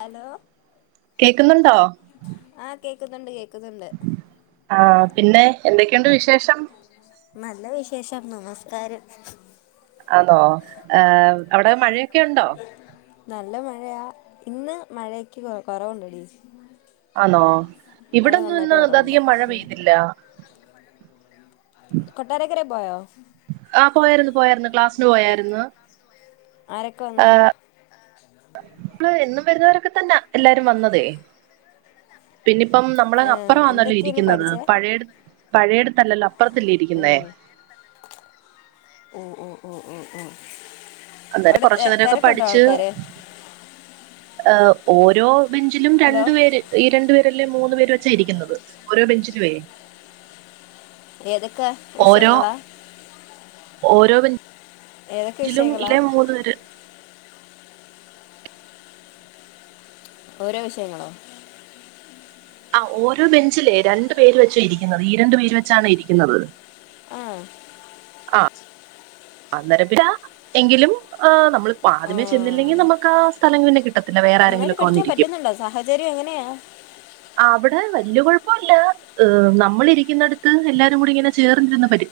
Hello കേക്ക്ന്ന്ണ്ടോ ആഹ് കേക്ക്ന്ന്ണ്ട് കേക്ക് ആഹ് പിന്നെ എന്തൊക്കെണ്ട് വിശേഷം നല്ല വിശേഷം നമസ്കാരം ആന്നോ ഹ് അവിടെ മഴ നല്ല മഴയാ ഇന്ന് മഴക്ക് കൊ കൊറവുണ്ട് ആന്നോ മഴ ഇവിടന്നും നന്നായിട്ട് ന്ന് ത അധികം മഴ ഉം പെയ്തില്ല കൊട്ടാരക്കരേ പോയോ ആഹ് പോയാര്ന്ന് പോയാര്ന്ന് ക്ലാസ്സിന് പോയാര്ന്ന് ആരൊക്കെ വന്ന് മ്മള് എന്നും വരുന്നവരൊക്കെ തന്നാ എല്ലാരും വന്നതേ പിന്നിപ്പം നമ്മള് ആ അപ്പുറം ആന്നല്ലോ എന്തൊക്കെയാ ഇന്ന് ഇരിക്കുന്നത് പഠിച്ചേ പഴയടു പഴയടുത്തല്ലല്ലോ പ്പർത്തല്ലിരിക്കുന്നേ ഉം ഉം ഉം ഉം ഉം അന്നേരം അവിടെ എ കുറച്ചു തെരക്കുണ്ടോ ആൾക്കാര് ഏ ഓരോ ബെഞ്ചിലും ഹലോ രണ്ടു പേര് ഈ രണ്ടു പേരല്ലേ മൂന്ന് പേര് വെച്ച ഇരിക്കുന്നത് ഓരോ ബെഞ്ചിലെ ഏതൊക്കെ ഓരോ വിഷയങ്ങളാ ഓരോ ഏതൊക്കെ ബെഞ്ചിലും വിഷയങ്ങളാ ഇല്ലേ മൂന്ന് പേര് ഓരോ വിഷയങ്ങളോ ആ ഓരോ ബെഞ്ചിലേ രണ്ടു പേര് വെച്ച ഇരിക്കുന്നത് ഈ രണ്ടു പേര് വെച്ചാണ് ഇരിക്കുന്നത് ആഹ് ആഹ് അന്നരപ്പില എങ്കിലും ആ നമ്മളിപ്പോ ആ ആദ്യമേ ചെന്നില്ലെങ്കി നമുക്ക സ്ഥലം പിന്നെ കിട്ടത്തില്ല നന്നായിട്ട് വേറാരെങ്കിലൊക്കെ പഠിക്കാൻ വന്നിരിക്കും പറ്റുന്നുണ്ടോ സാഹചര്യം എങ്ങനെയാ അവിടെ വല്യ കുഴപ്പമില്ല നമ്മളിരിക്കുന്നടുത്ത് എല്ലാരും കൂടി ങ്ങനെ ചേർന്നിരുന്ന് വരും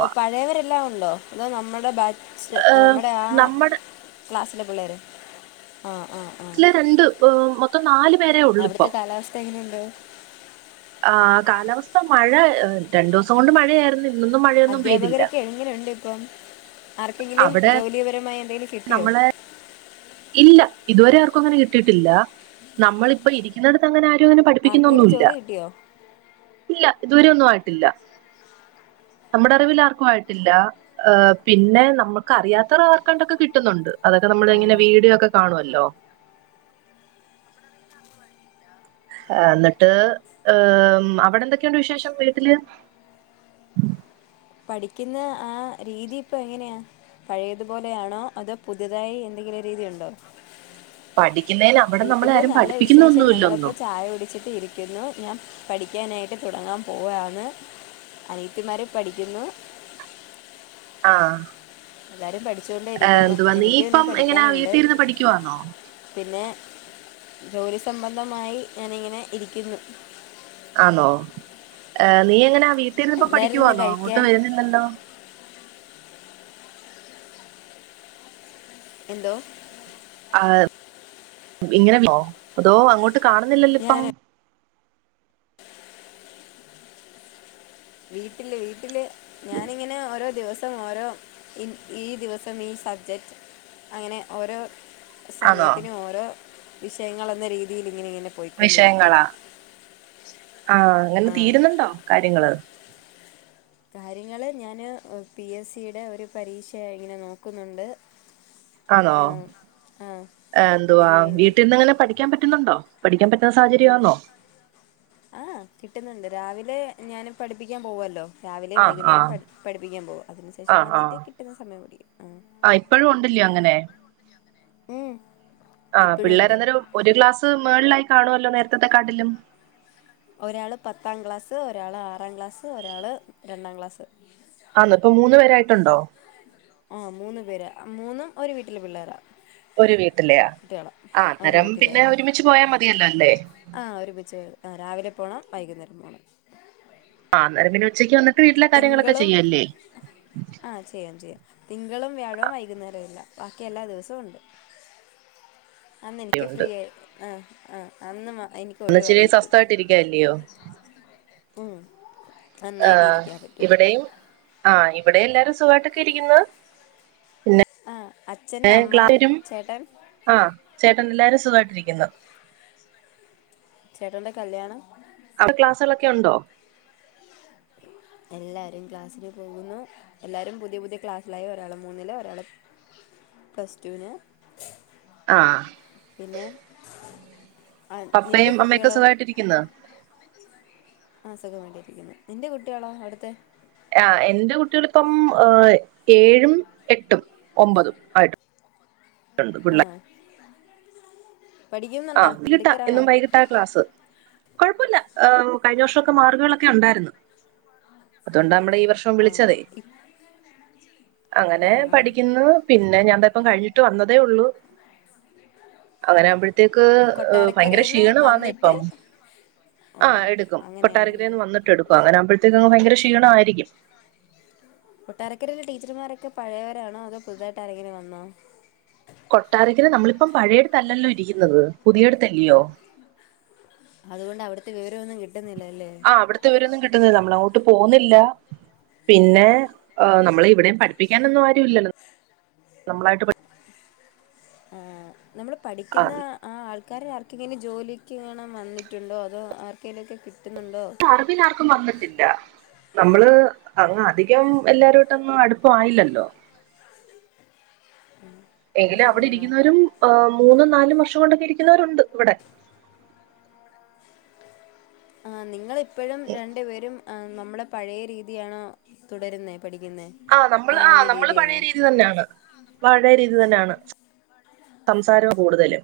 ഓ പഴയവരെല്ലാ ഉണ്ടോ അതോ നമ്മടെ ബാച്ച് ആ, നമ്മുടെ ആ നമ്മുടെ ക്ലാസ്സിലെ പിള്ളേര് ആഹ് ആഹ് ല്ല രണ്ട് മൊത്തം നാല് പേരേ ഒള്ളു ഇപ്പം പ്പെങ്ങനെയുണ്ട് ആ കാലാവസ്ഥ മഴ രണ്ടു ദിവസം കൊണ്ട് മഴയായിര്ന്നു അദ്ധ്യാപകരൊക്കെങ്ങനെണ്ട്പ്പം ആർക്കെങ്കിലും ജോലിപരമായി എന്തെങ്കിലും കിട്ടിയോ ആഹ് ഇല്ല ഇതുവരെ ആർക്കു അങ്ങനെ കിട്ടിയിട്ടില്ല നമ്മളിപ്പ ഇരിക്കുന്നിടത്തങ്ങനാരും നാരു അങ്ങനെ ആർക്കെങ്കിലും പഠിപ്പിക്കുന്നൊന്നുല്ല ജോലി കിട്ടിയോ ഇല്ല ഇതുവരെ ഒന്നു ആയിട്ടില്ല നമ്മടറിവിലാർക്കും ആയിട്ടില്ല. ഏഹ് പിന്നെ നമുക്കറിയാത്ത ആർക്കാണ്ടൊക്കെ കിട്ടുന്നുണ്ട്. അതൊക്കെ ആ നമ്മളെങ്ങനെ വീഡിയൊക്കെ കാണുവല്ലോ. ഏഹ് എന്നട്ട് ഏഹ്, അവിടെന്തൊക്കെണ്ട് വിശേഷം വീട്ടില്? പഠിക്കുന്ന ആ രീതി ഇപ്പൊ എങ്ങെനെയാ? പഴയതുപോലെയാണോ അതോ പുതിതായി എന്തെങ്കിലും രീതിയുണ്ടോ? പഠിക്കുന്നതിന് അവിടെ നമ്മളെ വീട്ടില് ആരും നല്ല വിശേഷം. പഠിപ്പിക്കുന്നൊന്നുമില്ല ഞങ്ങളിപ്പോ ഒന്നും ചായ കുടിച്ചിട്ട് ഇരി ക്കുന്നു. ഞാൻ പഠിക്കാനായിട്ട് തുടങ്ങാൻ പോവയാണ്. അനിയത്തിമാര് പഠിക്കുന്നു. ആഹ് എല്ലാരും പഠിച്ചുകൊണ്ടേയിരിക്കുന്നു. നീ എനിക്കും ഇനി ഇപ്പം എങ്ങനാ പഠിക്കാനുണ്ട്. വീട്ടിൽ ഇരുന്ന് പഠിക്കുവാന്നോ പിന്നെ ജോലി സംബന്ധമായി ഞാനിങ്ങനെ ഇരിക്കുന്നു. ആന്നോ? ഏഹ് നീ എങ്ങനാ വീട്ടിര്ന്ന്പ്പോ എന്തായിരുന്നു ഇന്ന് പഠിക്കുവാന്നോ ഇങ്ങോട്ട് കഴിക്കാൻ വരുന്നില്ലല്ലോ. എന്തോ? ഇങ്ങനെന്നോ അതോ അങ്ങോട്ട് കാണുന്നില്ലല്ലോ ഇപ്പം. ഞാൻ വീട്ടില് വീട്ടില് ഞാനിങ്ങനെ ഓരോ ദിവസം സം ഓരോ ഇ ഈ ദിവസം ഈ സബ്ജക്റ്റ് അങ്ങനെ ഓരോ ആണോ സമയത്തിന് ഓരോ വിഷയങ്ങളെന്ന രീതിയിൽ ഇങ്ങനെ ഇങ്ങനെ പോയിക്കൊണ്ടിരിക്കുക വിഷയങ്ങളാ? ആഹ് ഇങ്ങനെ ആ തീരുന്നുണ്ടോ കാര്യങ്ങള്? കാര്യങ്ങള് ഞാന് പി എസ് സിയുടെ ഒരു പരീക്ഷ ഇങ്ങനെ നോക്കുന്നുണ്ട്. ആന്നോ? ആ, ആ എന്തുവാ അതിനു വേണ്ടി വീട്ടിന്നിങ്ങനെ പഠിക്കാൻ പറ്റുന്നുണ്ടോ? പഠിക്കാൻ പറ്റുന്ന സാഹചര്യാന്നോ? ആഹ് കിട്ടുന്നുണ്ട്. രാവിലെ ഞാന് പഠിപ്പിക്കാൻ പോവുവല്ലോ. രാവിലെയും ആഹ് വൈകുന്നേരോം ആഹ് പഠി പഠിപ്പിക്കാൻ പോകും. അതിനു ശേഷം ആഹ് വന്നിട്ട് കിട്ടുന്ന സമയം പഠിക്കും. ആഹ് ഇപ്പഴും ഉണ്ടല്ല്യോ അങ്ങനെ. ഉം ഇപ്പഴുണ്ട്. വേറന്തെരു ഒരു ക്ലാസ് മേളിലായി കാണുവല്ലോ നേരത്തത്തെകാട്ടിലും. ഒരാള് പത്താം ക്ലാസ്, ഒരാള് ആറാം ക്ലാസ്, ഒരാള് രണ്ടാം ക്ലാസ്സ്. ആന്നൊ, ഇപ്പൊ മൂന്ന് പേരായിട്ടുണ്ടോ? ആഹ് മൂന്ന് പേരാ. ആ മൂന്നും ഒരു വീട്ടിലെ പിള്ളേരാ. ഒരു വീട്ടിലെയാ? ആഹ് ഒരു അന്നേരം പിന്നെ ഒരുമിച്ച് പോയാ മതിയല്ലോല്ലേ. ആഹ് ഒരുമിച്ച്. ആഹ് രാവിലെ പോണം വൈകുന്നേരം പോണം. ആഹ് അന്നേരം പിന്നെ ഉച്ചയ്ക്ക് വന്നി തിങ്കളും ആഹ് ചെയ്യാം ചെയ്യാം. തിങ്കളും വ്യാഴവും വൈകുന്നേരൊല്ല. ബാക്കി എല്ലാ ദിവസവും ഉണ്ട്. അന്നെനിക്ക് ഉണ്ട് ഫ്രീയായി ആഹ് ആഹ് അന്ന് മാ എനിക്ക് എന്നിച്ചിരി ഒഴിവായിരിക്കും. സ്വസ്ഥമായിട്ടിരിക്കല്ലയോ ഉം നന്നായിട്ട് ആഹ് ഇരിക്കാൻ പറ്റും ഇവിടെയും ആഹ് ഇവിടെയും എല്ലാരും സുഖായിട്ടൊക്കെ ഇരിക്ക്ന്ന്. ആ അച്ഛൻ അമ്മ [unintelligible] ചേട്ടൻ ആഹ് ചേട്ടൻ എല്ലാരും സുഖായിട്ടിരിക്കുന്നു. ചേട്ടന്റെ കല്യാണം ആ ക്ലാസുകളൊക്കെ ഒണ്ടോ? എല്ലാരും ക്ലാസ്സിന് പോകുന്നു. എല്ലാരും പുതിയ പുതിയ ക്ലാസ്സിലായി. ഒരാള് മൂന്നില് ഒരാള് പ്ലസ്റ്റുന്. ആഹ് പിന്നെ, ആഹ് നിന്റെ പപ്പയും അമ്മയൊക്കെ കുട്ടികളോ? സുഖമായിട്ടിരിക്കുന്ന ആ സുഖം വേണ്ടിരിക്കുന്നു, നിന്റെ കുട്ടികാളോ അവിടുത്തെ? ഏഹാ എന്റെ കുട്ടികളിപ്പം ഏഴും എട്ടും ഒമ്പതും ആയിട്ട് രണ്ട് ആ പിള്ള ആഹ് പഠിക്കുന്നുണ്ടോ [unintelligible] എന്നും മിടുക്കരാണോ വൈ ട്ടാ ക്ലാസ് കെഴപ്പല്ല ഏഹ് കഴിഞ്ഞ വർഷക്കെ മാർകുകളെക്കെ ഉണ്ടായിരുന്ന്. അതുകൊണ്ടാ നമ്മൾ ഈ വർഷം ആ വിളിച്ചതേ ഇപ്പം അങ്ങനെ ആഹ് ആഹ് പഠിക്കുന്നു പിന്നെ ഞാൻ ഇപ്പം കഴിഞ്ഞിട്ട് വന്നതേ ഉള്ളൂ. അങ്ങനെവുമ്പ യക്ക് ഹ് ഭയങ്കര കൊട്ടാരക്കരേന്ന് ക്ഷീണവാന്നേ വന്നിട്ട് ഇപ്പം ഓ ആഹ് എടുക്കും അങ്ങനെയാണല്ലേ കെട്ടാരക്കരന്ന് വ ട്ട് എടുക്കും അങ്ങനകുമ്പഴത്തേക്ക് ഭയങ്കരാ ക്ഷീണമായിരിക്കും. കൊട്ടാരക്കരല്ലെ ടീച്ചർമാരൊക്കെ പഴയവരാണോ അതോ പുതുതായിട്ട് ആരങ്കിൽ വന്നോ? കൊട്ടാരക്കനമ്മളിപ്പം പഴയടുത്തല്ലല്ലോ ഇരിക്കുന്നത് പുതിയടുത്തല്ലയോ അതുകൊണ്ട് അവിടുത്തെ വിവരമൊന്നും കിട്ടുന്നില്ല ല്ലേ? ആ അവിടുത്തെവിവരം രൊന്നും കിട്ടുന്നില്ല നമ്മള അങ്ങോട്ട് പോകുന്നില്ല. പിന്നെ ഓ നമ്മള ഇവിടെയും പഠിപ്പിക്കാനൊന്നും ആരു ഇല്ലല്ലോ നമ്മളായിട്ട് ആ നമ്മള് പഠിക്കുന്ന ആഹ് ആ ആൾക്കാർ ആർക്കെങ്കിലും ജോലിക്ക് കാണാൻ വന്നിട്ടുണ്ടോ? അതോ ആർക്കെലുംക്കെ കിട്ടുന്നുണ്ടോ? അറബി പിന്നാർക്കും വന്നിട്ടില്ല. നമ്മള് അ അധികം എല്ലാവരായിട്ടൊന്നും അടുപ്പായില്ലല്ലോ. [inaudible] എങ്കിലും അവിടെ അങ്ങനെയാണോ ഇരിക്കുന്നവരും ഹ് മൂന്നും നാലും വർഷം കൊണ്ടൊക്കെ ഇരിക്കുന്നവരുണ്ട് ഇവിടെ. ആ നിങ്ങളിപ്പഴും രണ്ടു പേരും നമ്മളെ പഴയ രീതിയാണോ തുടരുന്നേ പഠിക്കുന്നേ? ആ നമ്മള് ആ ഒരു നമ്മള് പഴയ രീതിയാണോ രീതി തന്നെയാണ്. പഴയ രീതിൽ തന്നാണ് സംസാരം കൂടുതല്.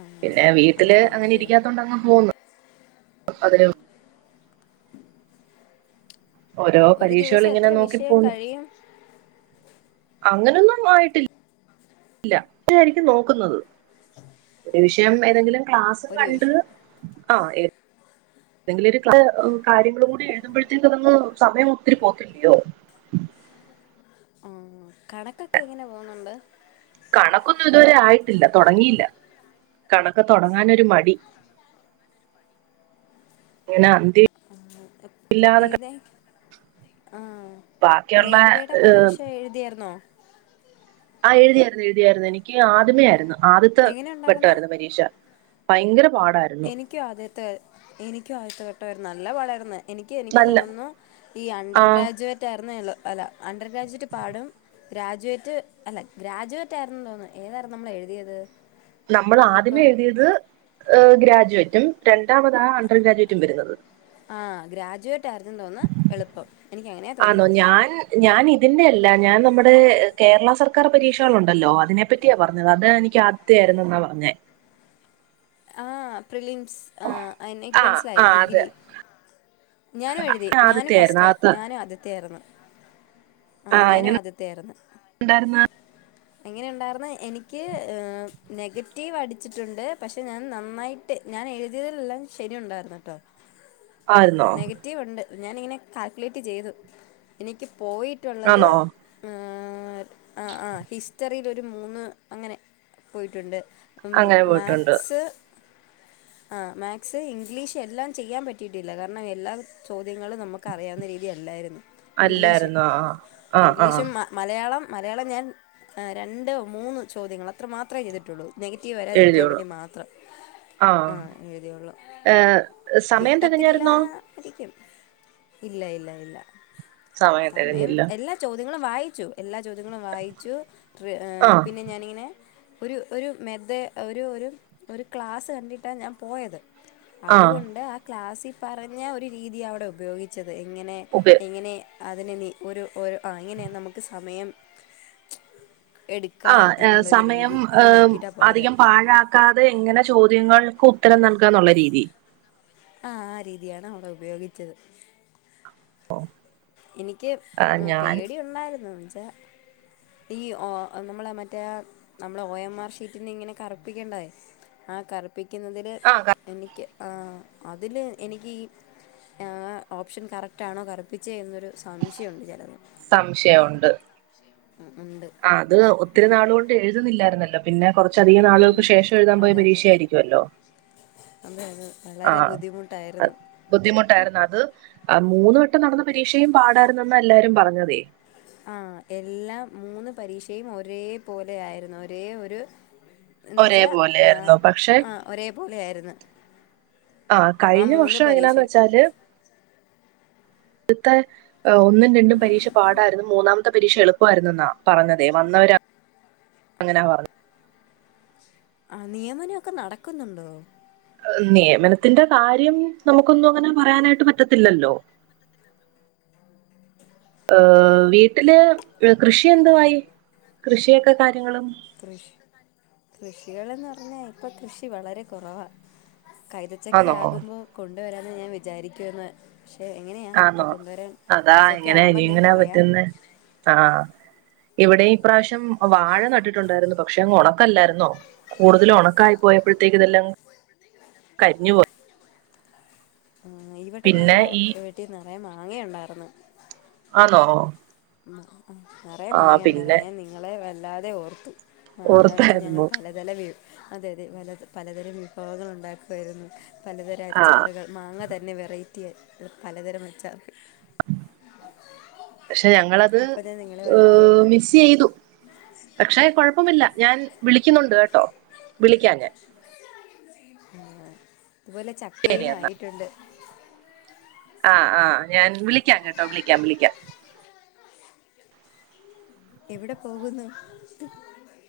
ആഹ് പിന്നെ വീട്ടില് അങ്ങനെ അങ്ങനെയാണല്ലയോ ഇരിക്കാത്ത കൊണ്ടങ്ങ് പോവുന്നു അതി [inaudible] ഓരോ ഒരു പരീക്ഷകൾ ദിവസം ഇങ്ങനെ എത്ര വിഷയം നോക്കിപ്പോവുന്നു. കഴിയും അങ്ങനൊന്നും ആയിട്ടില്ല [unintelligible] നോക്കുന്നത്. [inaudible] ഒരു വിഷയം ഏതെങ്കിലും ക്ലാസും ഒരു കണ്ട് വിഷയം ആഹ് എന്തെങ്കിലും ഒരു കാര്യങ്ങളും കൂടി എഴുതുമ്പഴത്തേനതൊന്ന് സമയം ഒത്തിരി പോകില്ലയോ? ആഹ് കണക്കൊക്കെ എങ്ങനെ പോവുന്നുണ്ട്? കണക്കൊന്നും ഇതുവരെ ആയിട്ടില്ല തുടങ്ങിയില്ല കണക്ക് തുടങ്ങാൻ മടി ഇങ്ങനെ അന്തി എപ് ഏത് ആഹ് ബാക്കിയുള്ള റെയിൽവേടെ ഏഹ്, പരീക്ഷ എഴുതിയായിരുന്നോ? ആ എഴുതിയായിരുന്നു എഴുതിയായിരുന്നു എനിക്ക് ആദ്യമേ ആരുന്നു ആദ്യത്തെ എങ്ങനെ ഉണ്ടായിരുന്ന് വട്ടായിരുന്നു പരീക്ഷ. ഭയങ്കര പാടായിരു എനിക്കും ആദ്യത്തെ എനിക്കും ആദ്യത്തെ ഘട്ടായിര്ന്ന് നല്ല പാടായിര്ന്ന്. എനിക്ക് എനിക്ക് നല്ല തോന്നുന്നു ഈ ആ അണ്ടർ ഗ്രാജുവേറ്റ് ആയിരുന്നു. അല്ല അണ്ടർ ഗ്രാജുവേറ്റ് പാടും. ഗ്രാജുവേറ്റ് അല്ല ഗ്രാജുവേറ്റ് ആയിരുന്നു തോന്നു ഏതായിരുന്നു നമ്മൾ എഴുതിയത്? നമ്മൾ ആദ്യമേ ഇപ്പം എഴുതിയത് ഹ് ഗ്രാജുവേറ്റും രണ്ടാമതാ അണ്ടർ ഗ്രാജുവേറ്റും വരുന്നത്. ആ ഗ്രാജുവേറ്റ് ആയിരുന്നു തോന്ന്ണ് എളുപ്പം എനിക്കങ്ങനെ ആന്നോ ഞാൻ ഞാൻ ഇതിന്റെ അല്ല ഞാൻ നമ്മടെ കേരള സർക്കാർ പരീക്ഷകളുണ്ടല്ലോ അതിനെ പറ്റിയാ പറഞ്ഞത് അത് എനിക്ക് യായിരുന്നെന്നാ പറഞ്ഞേ ആഹ് പ്രിലിംസ് ആ എനിക്ക് ആ മനസ്സിലായി ആ അത് ഡിഗ്രി ഞാനും എഴുതി ഞാനും ആദ്യത്തെ ആയിരുന്നു ഫസ്റ്റാ ആദ്യത്തെ ഞാനും അദ്യത്തെ ആയിരുന്നു ആ ആഹ് ഞാനും എങ്ങനെ ആദ്യത്ത ആയിര്ന്ന് ഉണ്ടായിരുന്ന എങ്ങനെയുണ്ടായിര്ന്ന് എനിക്ക് നെഗറ്റീവ് അടിച്ചിട്ടുണ്ട് പക്ഷെ ഞാൻ നന്നായിട്ട് ഞാൻ എഴുതിയതിലെല്ലാം ശരി ഉണ്ടായിരുന്ന് ട്ടോ ആര്ന്നോ റ്റീവ് ണ്ട് ഞാനിങ്ങനെ കാൽക്കുലേറ്റ് ചെയ്തു എനിക്ക് പോയിട്ടുള്ളത് ആന്നോ ആഹ് ആഹ് ഹിസ്റ്ററിയിലൊരു മൂന്ന് അങ്ങനെ പോയിട്ടുണ്ട് ഉം അങ്ങനെ പോയിട്ടുണ്ട് മാക്സ് ആഹ് മാക്സ്‌ ഇംഗ്ലീഷ് എല്ലാം ചെയ്യാൻ പറ്റിയിട്ടില്ല കാരണം എല്ലാ ചോദ്യങ്ങള് നമുക്ക് അറിയാവുന്ന രീതി അല്ലാരുന്നു ഇംഗ്ലീഷ് അല്ലായിരുന്നോ ആ ആ ആ ഇംഗ്ലീഷും മാ മലയാളം മലയാളം ഞാൻ രണ്ട് മൂന്ന് ചോദ്യങ്ങൾ അത്ര മാത്രമേ ചെയ്തിട്ടുള്ളൂ നെഗറ്റീവ് വരാതിരിക്കാൻ എഴുതിയോളൂ വേണ്ടി മാത്രം ആ ആഹ് എഴുതിയുള്ളൂ ഏ സമയം കിട്ടത്തില്ല തികഞ്ഞായിരുന്നോ ആരിക്കും ഇല്ല ഇല്ല ഇല്ല സമയം എല്ലാ ചോദ്യങ്ങളും വായിച്ചു എല്ലാ ചോദ്യങ്ങളും വായിച്ചു ആ പിന്നെ ഞാനിങ്ങനെ ഒരു ഒരു മെദേ ഒരു ഒരു ഒരു ക്ലാസ്സ് കണ്ടിട്ടാ ഞാൻ പോയത് ആ അതുകൊണ്ട് ആ ക്ലാസ്സിൽ പറഞ്ഞ ഒരു രീതിയാ അവിടെ ഉപയോഗിച്ചത് എങ്ങനെ ഉപ ഇങ്ങനെ അതിനിനി ഒരു ഒര് ആഹ് ഇങ്ങിനെ നമ്മക്ക് സമയം എടുക്കാം ആഹ് ഏഹ് എന്നുള്ളൊരു സമയം രീതി അത് ഏഹ് നോക്കിയിട്ടാണ് പോയത് അധികം പാഴ ക്കാതെ എങ്ങനെ ചോദ്യങ്ങൾക്ക് ഉത്തരം നൽകാന്നുള്ള രീതി ആഹ് ആ രീതിയാണ് അവിടെ ഉപയോഗിച്ചത് ഓഹ് എനിക്ക് ഉം പേടി ഉണ്ടായിരുന്നു എന്നുവെച്ചാ ഈ ഒ നമ്മളെ മറ്റേ നമ്മളെ ഒ എം ആർ ഷീറ്റിന്നിങ്ങനെ കറുപ്പിക്കണ്ടതേ ആ കറുപ്പിക്കുന്നതില് ആ ക- എനിക്ക് ആഹ് അതില് എനിക്ക് ഈ ആഹ് ഓപ്ഷൻ കറക്റ്റാണോ കറുപ്പി ച്ചെ എന്നൊരു സംശംയൊണ്ട് ചെലത് സംശയൊണ്ട് ഉം ഉണ്ട് ആഹ് അത് ഒത്തിരി അങ്ങനെ നാളുകൊണ്ട് എഴുതുന്നില്ലാരുന്നല്ലോ പിന്നെ കുറച്ചധികം നാളുകൾക്ക് ശേഷം എഴുതാൻ പോയ അതെ അതെ പരീക്ഷയാരിക്കുവല്ലോ അതെ അതെ വളരെ ബുദ്ധിമുട്ടാരുന്നു ബുദ്ധിമുട്ടാരുന്നു അത് മൂന്ന് വട്ടം നടന്നെ പരീക്ഷയും പാടാരുന്നെന്നാ എല്ലാരും പറഞ്ഞതേ ആഹ് എല്ലാം മൂന്ന് പരീക്ഷയും ഒരേ പോലെ ആയിരുന്നു ഒരേ ഒരു എന്ന് വെച്ചാ ഒരേപോലെ ആയിരുന്നു പക്ഷെ ആഹ് ഒരേ പോലെ ആര്ന്ന് ആഹ് കഴിഞ്ഞ വർഷം എങ്ങനാന്ന് പരീക്ഷയും വെച്ചാല് ആദ്യത്തെ ഒന്നും രണ്ടും പരീക്ഷ പാടാരുന്നു മൂന്നാമത്തെ പരീക്ഷ എളുപ്പാരുന്നെന്നാ പറഞ്ഞതേ വന്നവരങ്ങനാ പറഞ്ഞെ ആഹ് നിയമനൊക്കെ നടക്കുന്നുണ്ടോ നിമയനത്തിന്റെ കാര്യം നമുക്കൊന്നും അങ്ങനെ പറയാനായിട്ട് പറ്റത്തില്ലല്ലോ ഏഹ് വീട്ടില് കൃഷിയെന്തുവായി കൃഷിയെക്കെ കാര്യങ്ങളും കൃഷ് കൃഷികളെന്ന് പറഞ്ഞാ ഇപ്പ കൃഷി വളരെ കൊറവാ ആണോ കൈതച്ചക്കയാകുമ്പോ കൊണ്ടുവരാന്ന് ഞാൻ വിചാരിക്കുവാന്ന് ക്ഷേ എങ്ങനെയാ ഇപ്പം ആണോ കൊണ്ടുവരാൻ അതാ കൈച്ചക്ക ആമ്പം ഞാൻ പറയാം ആഹ് ഇവിടെം ഇപ്രാശ്യം വാഴ നട്ടിട്ടൊണ്ടാരുന്നു പക്ഷെ അങ്ങ് ഒണക്കല്ലാരുന്നോ കൂടുതല് ഒണക്കായി പോയപ്പഴ്ത്തേക്ക് ഇതെല്ലാങ്ങ് കരിഞ്ഞുപോയി ആഹ് ഈ വെട്ടം പിന്നെ ഞങ്ങടെ ഈ വീട്ടി നിറയെ മാങ്ങയൊണ്ടാർന്ന് ആന്നോ മ്മ് ആഹ് നെറെ ആ പിന്നെ മാങ്ങെണ്ടാരുന്ന് ഞാൻ നിങ്ങളെ വല്ലാതെ ഓർത്തു മാങ്ങ വെച്ച് ഞങ്ങൾ ഓർത്തായിരുന്നു പലത് - [unintelligible] അതെ അതെ പല പലതരം വിഭവങ്ങൾ ഒണ്ടാക്കുവാരുന്നു പലതരം ആ അച്ചാറുകൾ മാങ്ങ തന്നെ വെറൈറ്റി ആയി പലതരം അച്ചാറ് ക്ഷെ ഞങ്ങളത് അപ്പോൾ ഞാൻ നിങ്ങളെ ഓ വല്ലാതെ ഓർത്തു മിസ്സ്എയ്തു പക്ഷെ കൊഴപ്പമില്ല ഞാൻ വിളിക്കുന്നൊണ്ട് കേട്ടോ വിളിക്കാ ഞാൻ ആഹ് തുപോലെ ശരി ചക്കയും ആയിട്ടൊണ്ട് ആഹ് ആഹ് ഞാൻ വിളിക്കാം കേട്ടോ വിളിക്കാം വിളിക്കാം എവിടെ പോകുന്നു